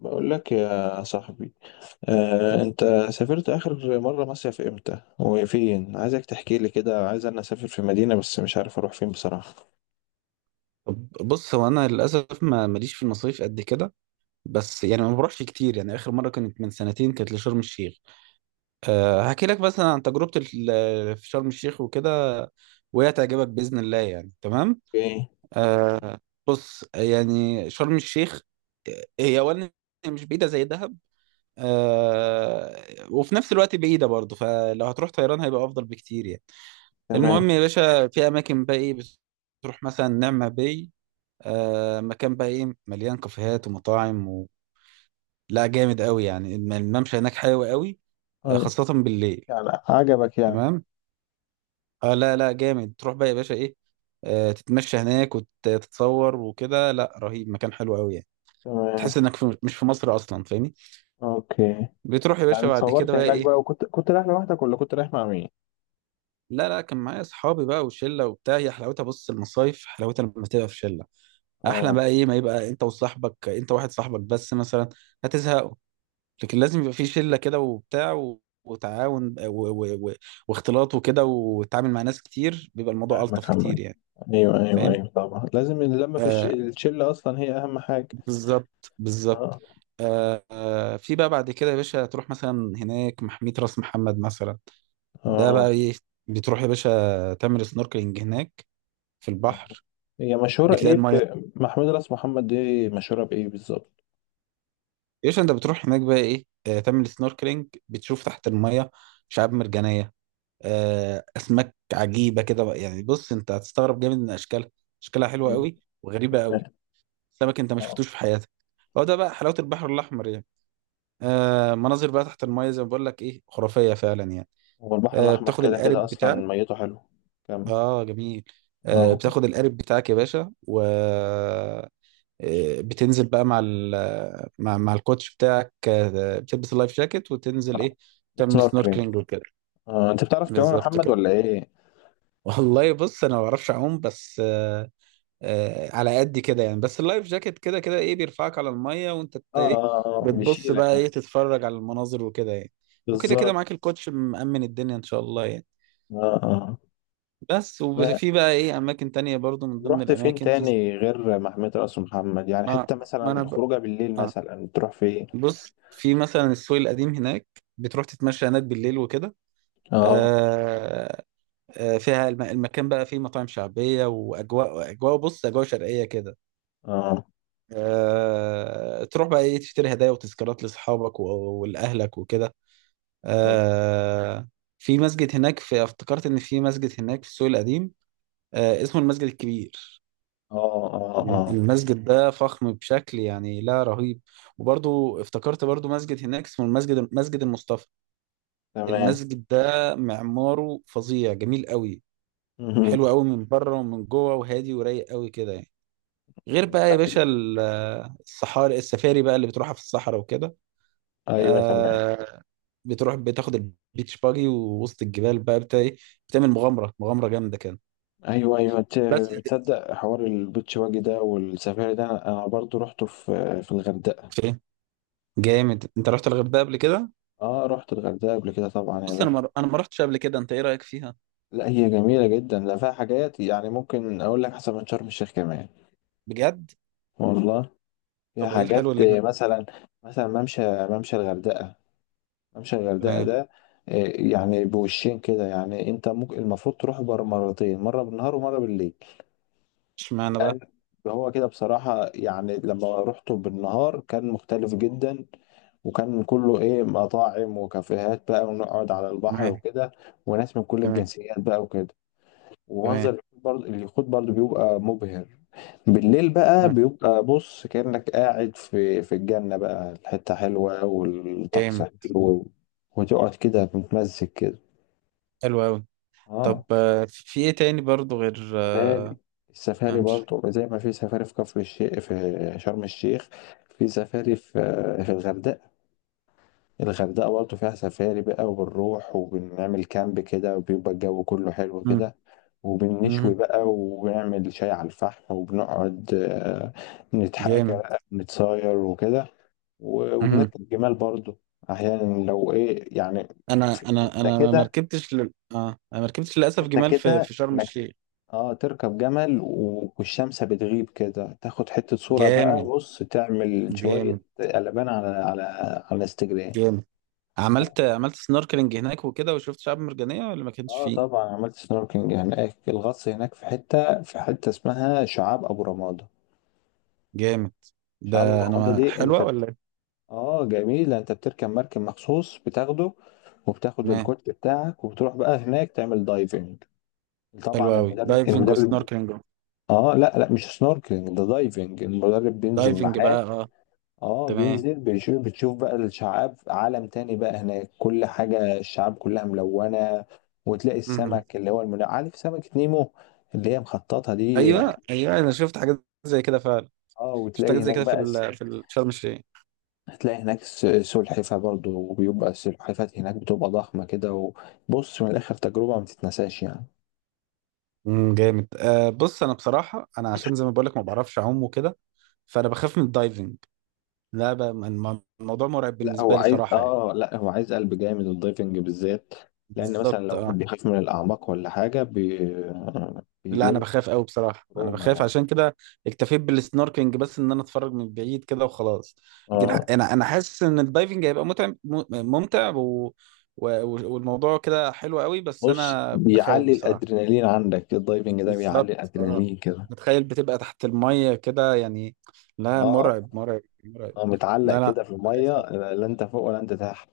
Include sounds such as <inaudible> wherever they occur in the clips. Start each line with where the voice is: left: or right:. left: بقول لك يا صاحبي. انت سافرت اخر مره مصيف امتى وفين؟ عايزك تحكي لي كده. عايز انا اسافر في مدينه بس مش عارف اروح فين بصراحه.
right: طب بص، هو انا للاسف ما ماليش في المصايف قد كده. بس يعني ما بروحش كتير. يعني اخر مره كانت من سنتين، كانت لشرم الشيخ. أه، هحكي لك مثلا عن تجربتي في شرم الشيخ وكده، وهي تعجبك باذن الله يعني. تمام،
left: اوكي.
right: أه. بص يعني شرم الشيخ، آه، هي اولا هي مش بعيده زي دهب. أه، وفي نفس الوقت بعيده برضه، فلو هتروح طيران هيبقى افضل بكتير يعني. المهم
left: تمام.
right: يا باشا، في اماكن بقى ايه، بتروح مثلا نعمة باي. آه، مكان بقى ايه، مليان كافيهات ومطاعم لا جامد قوي يعني. الممشى هناك حلو قوي، آه،
left: أي.
right: خاصة بالليل.
left: يعني عجبك يعني؟
right: تمام. اه، لا لا، جامد. تروح بقى يا باشا ايه، آه، تتمشى هناك وتتصور وكده. لا رهيب، مكان حلو قوي يعني.
left: تمام.
right: تحس انك مش في مصر اصلا، فاهمني.
left: اوكي.
right: بتروح يا باشا
left: يعني
right: بعد كده
left: اتصورت
right: بقى
left: هناك
right: ايه.
left: بقى، وكنت كنت رايح لوحدك ولا كنت رايح مع مين؟
right: لا لا، كان معايا اصحابي بقى وشله وبتاع. هي حلاوتها، بص، المصايف حلاوتها لما تبقى في شله. احلى
left: اه.
right: بقى ايه، ما يبقى انت وصاحبك، انت واحد صاحبك بس مثلا هتزهق. لكن لازم يبقى في شله كده وبتاع وتعاون واختلاط وكده، وتتعامل مع ناس كتير، بيبقى الموضوع الطف
left: فاهمك
right: كتير
left: عمال.
right: يعني.
left: ايوه، ايوه،
right: فاهم،
left: ايوه، طبعا لازم اللمه في
right: آه،
left: الشله، اصلا هي اهم حاجه.
right: بالظبط بالظبط.
left: اه،
right: آه، في بقى بعد كده يا باشا، تروح مثلا هناك محمية راس محمد مثلا. ده بقى
left: اه،
right: ايه، بتروح يا باشا تعمل سنوركلينج هناك في
left: آه.
right: البحر.
left: هي مشهورة
right: بتلاقي
left: ايه
right: الميه،
left: محمود راس محمد دي مشهورة بايه بالظبط؟
right: يا باشا انت بتروح هناك بقى ايه، آه، تعمل سنوركلينج، بتشوف تحت الميه شعاب مرجانيه، آه، اسماك عجيبه كده بقى. يعني بص، انت هتستغرب جامد من اشكالها. اشكالها حلوه
left: ايوه،
right: قوي وغريبه
left: تمام.
right: قوي. سمك انت ما
left: اه.
right: شفتوش في حياتك. هو ده بقى حلاوه البحر الاحمر يعني. آه، مناظر بقى تحت المايه زي ما بقول لك ايه، خرافيه فعلا يعني.
left: هو البحر
right: آه،
left: الاحمر
right: بتاخد
left: كده كده
right: القارب بتاعك.
left: اصلا ميته حلو. كمل.
right: اه جميل. آه،
left: اه،
right: بتاخد القارب بتاعك يا باشا، و آه، بتنزل بقى مع ال مع الكوتش بتاعك، آه، بتلبس اللايف جاكيت وتنزل ايه، تعمل
left: سنوركلينج.
right: سنوركلينج وكده.
left: اه انت بتعرف تعوم يا
right: بالظبط
left: محمد
right: كده.
left: ولا ايه؟
right: <laughs> والله بص انا ما بعرفش اعوم، بس آه، آه، على قد كده يعني. بس اللايف جاكيت كده كده ايه، بيرفعك على الميه وانت
left: اه،
right: ايه،
left: اه،
right: بتبص
left: بيشيلك
right: بقى ايه،
left: يعني.
right: تتفرج على المناظر وكده يعني. وكده كده
left: بالظبط.
right: معاك الكوتش، مأمن الدنيا ان شاء الله يعني.
left: اه، اه.
right: بس
left: ما
right: وفي بقى ايه اماكن تانية برضو، من ضمن
left: رحت فين
right: الاماكن في
left: تاني غير محمود راس محمد؟ يعني
right: ما,
left: حتة
right: ما انا
left: مثلا
right: ب...
left: خروجه بالليل
right: آه.
left: مثلا تروح فين؟
right: بص، في مثلا السوق القديم هناك، بتروح تتمشى هناك بالليل وكده،
left: اه،
right: آه آه، فيها المكان بقى فيه مطاعم شعبية واجواء، بص اجواء شرقية كده،
left: اه،
right: آه، تروح بقى ايه تشتري هدايا وتذكارات لاصحابك ولاهلك وكده،
left: تم-
right: آه، في مسجد هناك، في افتكرت ان في مسجد هناك في السوق القديم، آه، اسمه المسجد الكبير.
left: اه، اه، اه،
right: المسجد ده فخم بشكل يعني لا رهيب. وبرضو افتكرت برضو مسجد هناك اسمه مسجد المصطفى.
left: تمام.
right: المسجد ده معماره فظيع، جميل قوي،
left: مهم.
right: حلو قوي من بره ومن جوه، وهادي ورايق قوي كده يعني. غير بقى يا باشا الصحاري، السفاري بقى اللي بتروحها في الصحراء وكده.
left: ايوه، تمام.
right: آه، بتروح بتاخد البيتش باجي ووسط الجبال بقى بتاع ايه، بتعمل مغامره جامده كده.
left: ايوه، ايوه،
right: بس.
left: تصدق حوار البيتش واجي ده والسفاري ده انا برضو رحته في الغردقه.
right: فين؟ جامد، انت رحت الغردقه قبل كده.
left: اه رحت الغردقه قبل كده طبعا يا
right: بص انا
left: باشا.
right: ما رحتش قبل كده، انت ايه رايك فيها.
left: لا هي جميله جدا، لا فيها حاجات يعني ممكن اقول لك احسن من شرم الشيخ كمان.
right: بجد؟
left: والله فيها
right: طب ايه الحلو
left: حاجات،
right: اللي هناك.
left: مثلا. مثلا ممشى الغردقه. ممشى الغردقه
right: تمام.
left: ده، يعني بوشين كده. يعني انت ممكن المفروض تروح بر مرتين، مره بالنهار ومره بالليل.
right: اشمعنى
left: لان
right: بقى.
left: هو كده بصراحه، يعني لما رحته بالنهار كان مختلف جدا. وكان كله ايه، مطاعم وكافيهات بقى، ونقعد على البحر
right: تمام.
left: وكده. وناس من كل
right: تمام.
left: الجنسيات بقى وكده. ومنظر
right: تمام.
left: اليخوت برضه بيبقى مبهر. بالليل بقى
right: تمام.
left: بيبقى، بص كأنك قاعد في الجنة بقى، الحتة حلوة والطقس
right: جامد.
left: حلو. وتقعد كده متمزج كده.
right: حلو قوي. طب
left: اه.
right: آه، في في ايه تاني برضو غير
left: سفاري.
right: آه،
left: السفاري
right: ممشى.
left: برضه زي ما في سفاري في كفر الشيخ في شرم الشيخ. في سفاري في الغردقة. الغردقة برضه فيها سفاري بقى، وبنروح وبنعمل كامب كده، وبيبقى الجو كله حلو
right: مم،
left: كده. وبنشوي
right: مم،
left: بقى، وبنعمل شاي على الفحم، وبنقعد نتحاكى
right: جامد.
left: بقى، نتصاير وكده.
right: مم.
left: وبنركب جمال برضه أحيانا لو إيه يعني.
right: انا
left: في
right: انا
left: حتة
right: انا ما
left: كده.
right: ركبتش اه، انا ما ركبتش للاسف
left: حتة
right: جمال في
left: كده
right: في شرم
left: إنك
right: الشيخ.
left: اه تركب جمل، والشمس بتغيب كده، تاخد حتة صورة بقى،
right: جامد.
left: بص تعمل شوية
right: جامد.
left: قلبان على على انستجرام.
right: جامد. عملت عملت سنوركلينج هناك وكده، وشفت شعاب مرجانية ولا ما كانش
left: اه
right: فيه.
left: طبعا، عملت سنوركينج هناك، الغطس هناك في حته اسمها شعاب ابو رمادة.
right: جامد.
left: شعاب ابو
right: ده انا
left: رمادة
right: ما
left: دي انت
right: حلوة ولا إيه؟
left: اه جميله. انت بتركب مركب مخصوص بتاخده، وبتاخد
right: تمام.
left: الكوت بتاعك وبتروح بقى هناك تعمل دايفنج.
right: حلوة
left: طبعا
right: قوي
left: المدرب
right: دايفنج
left: المدرب
right: وسنوركلينج.
left: اه، لا لا، مش سنوركلينج ده دايفنج. المدرب بينزل
right: دايفنج بقى
left: معاك.
right: اه.
left: اه
right: تمام.
left: بينزل، بتشوف بقى الشعاب، عالم تاني بقى هناك، كل حاجة الشعاب كلها ملونة. وتلاقي
right: مهم.
left: السمك اللي هو عارف سمكة نيمو اللي هي مخططة دي؟
right: ايوه ايوه، انا شفت حاجات زي كده فعلا.
left: اه.
right: شفت حاجات
left: وتلاقي
right: زي
left: هناك
right: كده في
left: بقى
right: في شرم الشيخ.
left: هتلاقي هناك سلحفة برضو. وبيبقى السلحفات هناك بتبقى ضخمة كده. وبص من الآخر تجربة ما تتنساش يعني.
right: امم. جامد آه. بص انا بصراحة، انا عشان زي ما بقول لك ما بعرفش اعوم وكده، فانا بخاف من الدايفنج. لا بقى الموضوع مرعب بالنسبة لي صراحة يعني.
left: لا هو عايز قلب جامد الدايفنج بالذات. لأن مثلا
right: بالظبط
left: لو
right: اه.
left: واحد بيخاف من الأعماق ولا حاجة
right: لا انا
left: بيجيله
right: بخاف قوي بصراحه، انا
left: تروما
right: بخاف.
left: يعني.
right: عشان كده اكتفيت بالسنوركينج بس، ان انا اتفرج من بعيد كده وخلاص. لكن
left: اه
right: انا حاسس ان الدايفنج هيبقى ممتع و... والموضوع كده حلو قوي، بس
left: بص،
right: انا بخاف
left: بيعلي
right: بصراحه.
left: الادرينالين عندك إيه الدايفنج ده، بيعلي
right: بالظبط اه.
left: الادرينالين كده.
right: بتخيل بتبقى تحت الميه كده يعني، لا
left: اه،
right: مرعب مرعب مرعب.
left: اه متعلق
right: لا لا.
left: كده في الميه، لا لا، انت فوق ولا انت تحت؟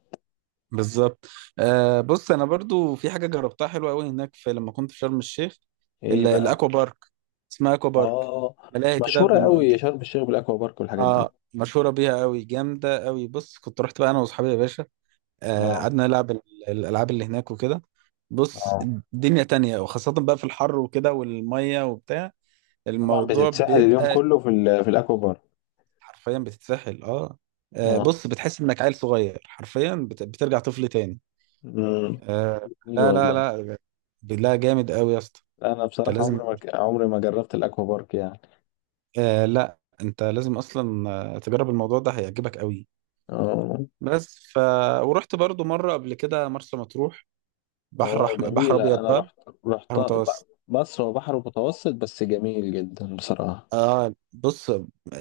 right: بالظبط. آه بص، انا برضو في حاجه جربتها حلوه قوي هناك، في لما كنت في شرم الشيخ،
left: ايه
right: الاكوا
left: بقى؟
right: بارك. اسمها اكوا بارك،
left: اه
right: ملاهي كده
left: مشهوره قوي شرم الشيخ بالاكوا بارك والحاجات دي.
right: اه، مشهوره بيها قوي، جامده قوي. بص، كنت رحت بقى انا واصحابي يا باشا، آه،
left: اه،
right: قعدنا نلعب الالعاب اللي هناك وكده. بص،
left: اه
right: دنيا تانية. وخاصه بقى في الحر وكده، والميه وبتاع،
left: طبعا
right: الموضوع
left: بتتسحل اليوم
right: بيبقى
left: كله في الاكوا بارك.
right: حرفيا بتتسحل. اه آه،
left: اه.
right: بص بتحس انك عيل صغير حرفيا، بترجع طفل تاني.
left: امم
right: آه.
left: جميل
right: لا لا
left: والله.
right: لا. لا جامد قوي يا اسطى.
left: انا
right: انت
left: بصراحه
right: لازم،
left: عمري ما ك- عمري ما جربت الاكوا بارك يعني.
right: آه لا، انت لازم اصلا، آه، تجرب الموضوع ده، هيعجبك قوي.
left: اه،
right: بس ف، ورحت برضو مره قبل كده مرسى مطروح.
left: اه
right: بحر
left: جميله.
right: ابيض
left: انا
right: بقى،
left: رحت،
right: بحر
left: رحت
right: متوسط.
left: مصر وبحر متوسط بس جميل جدا بصراحه.
right: اه بص،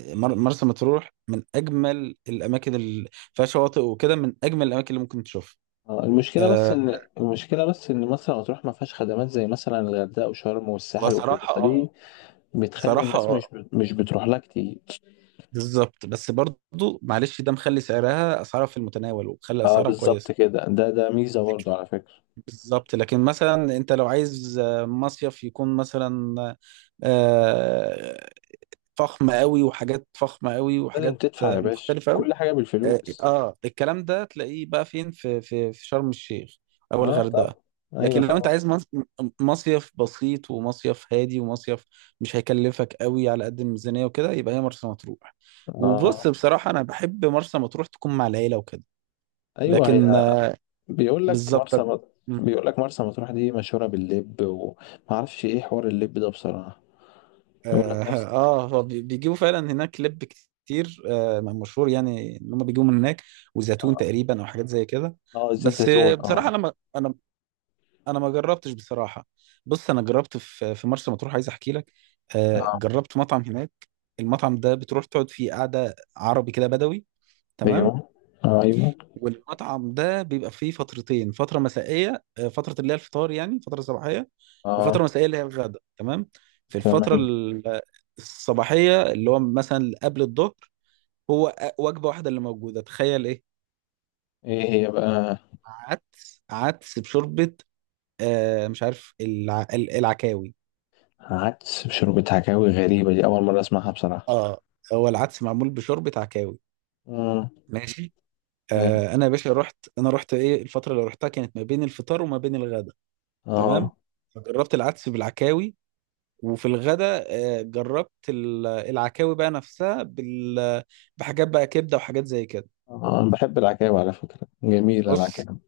right: مرسى مطروح من اجمل الاماكن اللي فيها شواطئ وكده، من اجمل الاماكن اللي ممكن تشوفها.
left: المشكلة بس
right: آه،
left: إن مرسى مطروح ما فيهاش خدمات زي مثلا الغردقة وشرم والساحل وكده،
right: بصراحه اه.
left: فدي بتخلي
right: بصراحه
left: الناس
right: اه.
left: مش مش بتروح لها كتير.
right: بالظبط، بس برضو معلش، ده مخلي اسعارها في المتناول، ومخلي
left: اه
right: اسعارها
left: بالظبط
right: كويسه.
left: كده، ده ميزة برضه على فكرة.
right: بالظبط. لكن مثلا انت لو عايز آه، مصيف يكون مثلا آه، فخم قوي، وحاجات فخمة قوي،
left: لازم
right: وحاجات
left: تدفع يا
right: آه،
left: باشا
right: مختلفة قوي.
left: كل حاجة
right: اه
left: بالفلوس.
right: آه، الكلام ده تلاقيه بقى فين، في في في شرم الشيخ او
left: اه طبعا.
right: الغردقة.
left: ايوه
right: لكن لو انت عايز
left: طبعا.
right: مصيف بسيط، ومصيف هادي، ومصيف مش هيكلفك قوي على قد الميزانية وكده، يبقى هي مرسى مطروح. وبص
left: اه
right: بصراحة انا بحب مرسى مطروح تكون مع العيلة وكده.
left: ايوه
right: لكن
left: هي.
right: آه،
left: بيقول لك
right: بالظبط
left: بيقول لك مرسى مطروح دي مشهورة باللب، وما اعرفش ايه حوار اللب ده بصراحة. بيقول
right: اه.
left: لك مرسى.
right: آه، بيجيبوا فعلا هناك لب كتير، آه مشهور يعني ان هم بيجيبوا من هناك، وزيتون تقريبا او حاجات زي كده.
left: اه، زيت
right: بس
left: زيتون
right: آه، بصراحه
left: اه.
right: انا انا ما جربتش بصراحه. بص انا جربت في في مرسى مطروح، عايز احكي لك، آه
left: اه،
right: جربت مطعم هناك. المطعم ده بتروح تقعد فيه قعده عربي كده، بدوي. تمام.
left: ايوه، ايوه.
right: والمطعم ده بيبقى فيه فترتين، فترة مسائية آه، فترة اللي هي الفطار يعني، فترة صباحية،
left: اه،
right: وفترة مسائية اللي هي الغداء. تمام. في الفترة
left: تمام.
right: آه، الصباحية اللي هو مثلا قبل الظهر، هو وجبة واحدة اللي موجودة، تخيل ايه،
left: ايه هي بقى؟
right: عدس بشوربة، آه مش عارف العكاوي.
left: عدس بشوربة عكاوي؟ غريبة دي، أول مرة أسمعها بصراحة.
right: اه، هو العدس معمول بشوربة عكاوي.
left: امم.
right: ماشي.
left: أيوة.
right: آه، انا يا باشا رحت، انا رحت ايه، الفترة اللي رحتها كانت ما بين الفطار وما بين الغداء. تمام.
left: اه،
right: فجربت العدس بالعكاوي. وفي الغداء آه، جربت العكاوي بقى نفسها بحاجات بقى، كبده وحاجات زي كده.
left: أنا بحب العكاوي على فكرة، جميلة
right: بص،
left: العكاوي.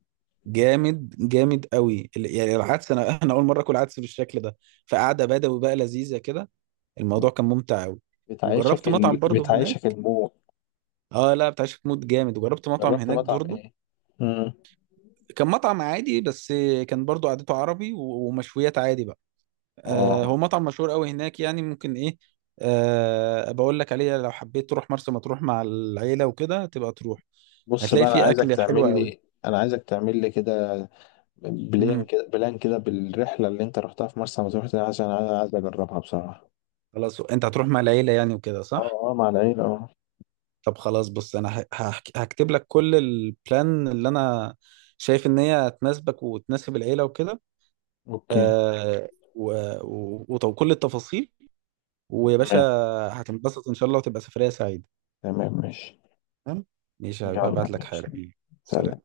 right: جامد جامد قوي يعني العدس، انا اول مره اكل عدس بالشكل ده. فقعده بدوي بقى لذيذه كده، الموضوع كان ممتع قوي.
left: بتعيشك
right: وجربت مطعم برضه هناك.
left: بتعيشك المود.
right: اه لا، بتاع شيخ، مود جامد. وجربت مطعم
left: جربت
right: هناك
left: مطعم
right: برضه،
left: ايه؟ امم.
right: كان مطعم عادي بس، كان برضه قعدته عربي ومشويات عادي بقى. آه،
left: اه
right: هو مطعم مشهور قوي هناك يعني، ممكن ايه، آه، بقول لك عليه لو حبيت تروح مرسى مطروح مع العيله وكده تبقى تروح،
left: بص
right: هتلاقي
left: بقى،
right: فيه اكل حلو قوي.
left: أنا عايزك تعمل لي كده، بلان
right: امم.
left: كده، بلان كده، بالرحلة اللي أنت رحتها في مرسى مطروح دي، عشان أنا عايز أجربها بصراحة.
right: خلاص، انت هتروح مع العيله يعني وكده،
left: اه،
right: صح؟
left: اه مع العيلة اه.
right: طب خلاص، بص انا هكتب لك كل البلان اللي انا شايف ان هي تناسبك وتناسب العيله وكده،
left: أوكي.
right: آه، وكل التفاصيل. ويا باشا
left: تمام.
right: هتنبسط ان شاء الله، وتبقى سفريه سعيده.
left: تمام ماشي.
right: تمام، ماشي.
left: يلا
right: هبعت لك
left: ماشي.
right: حالا. سلام.
left: سلام.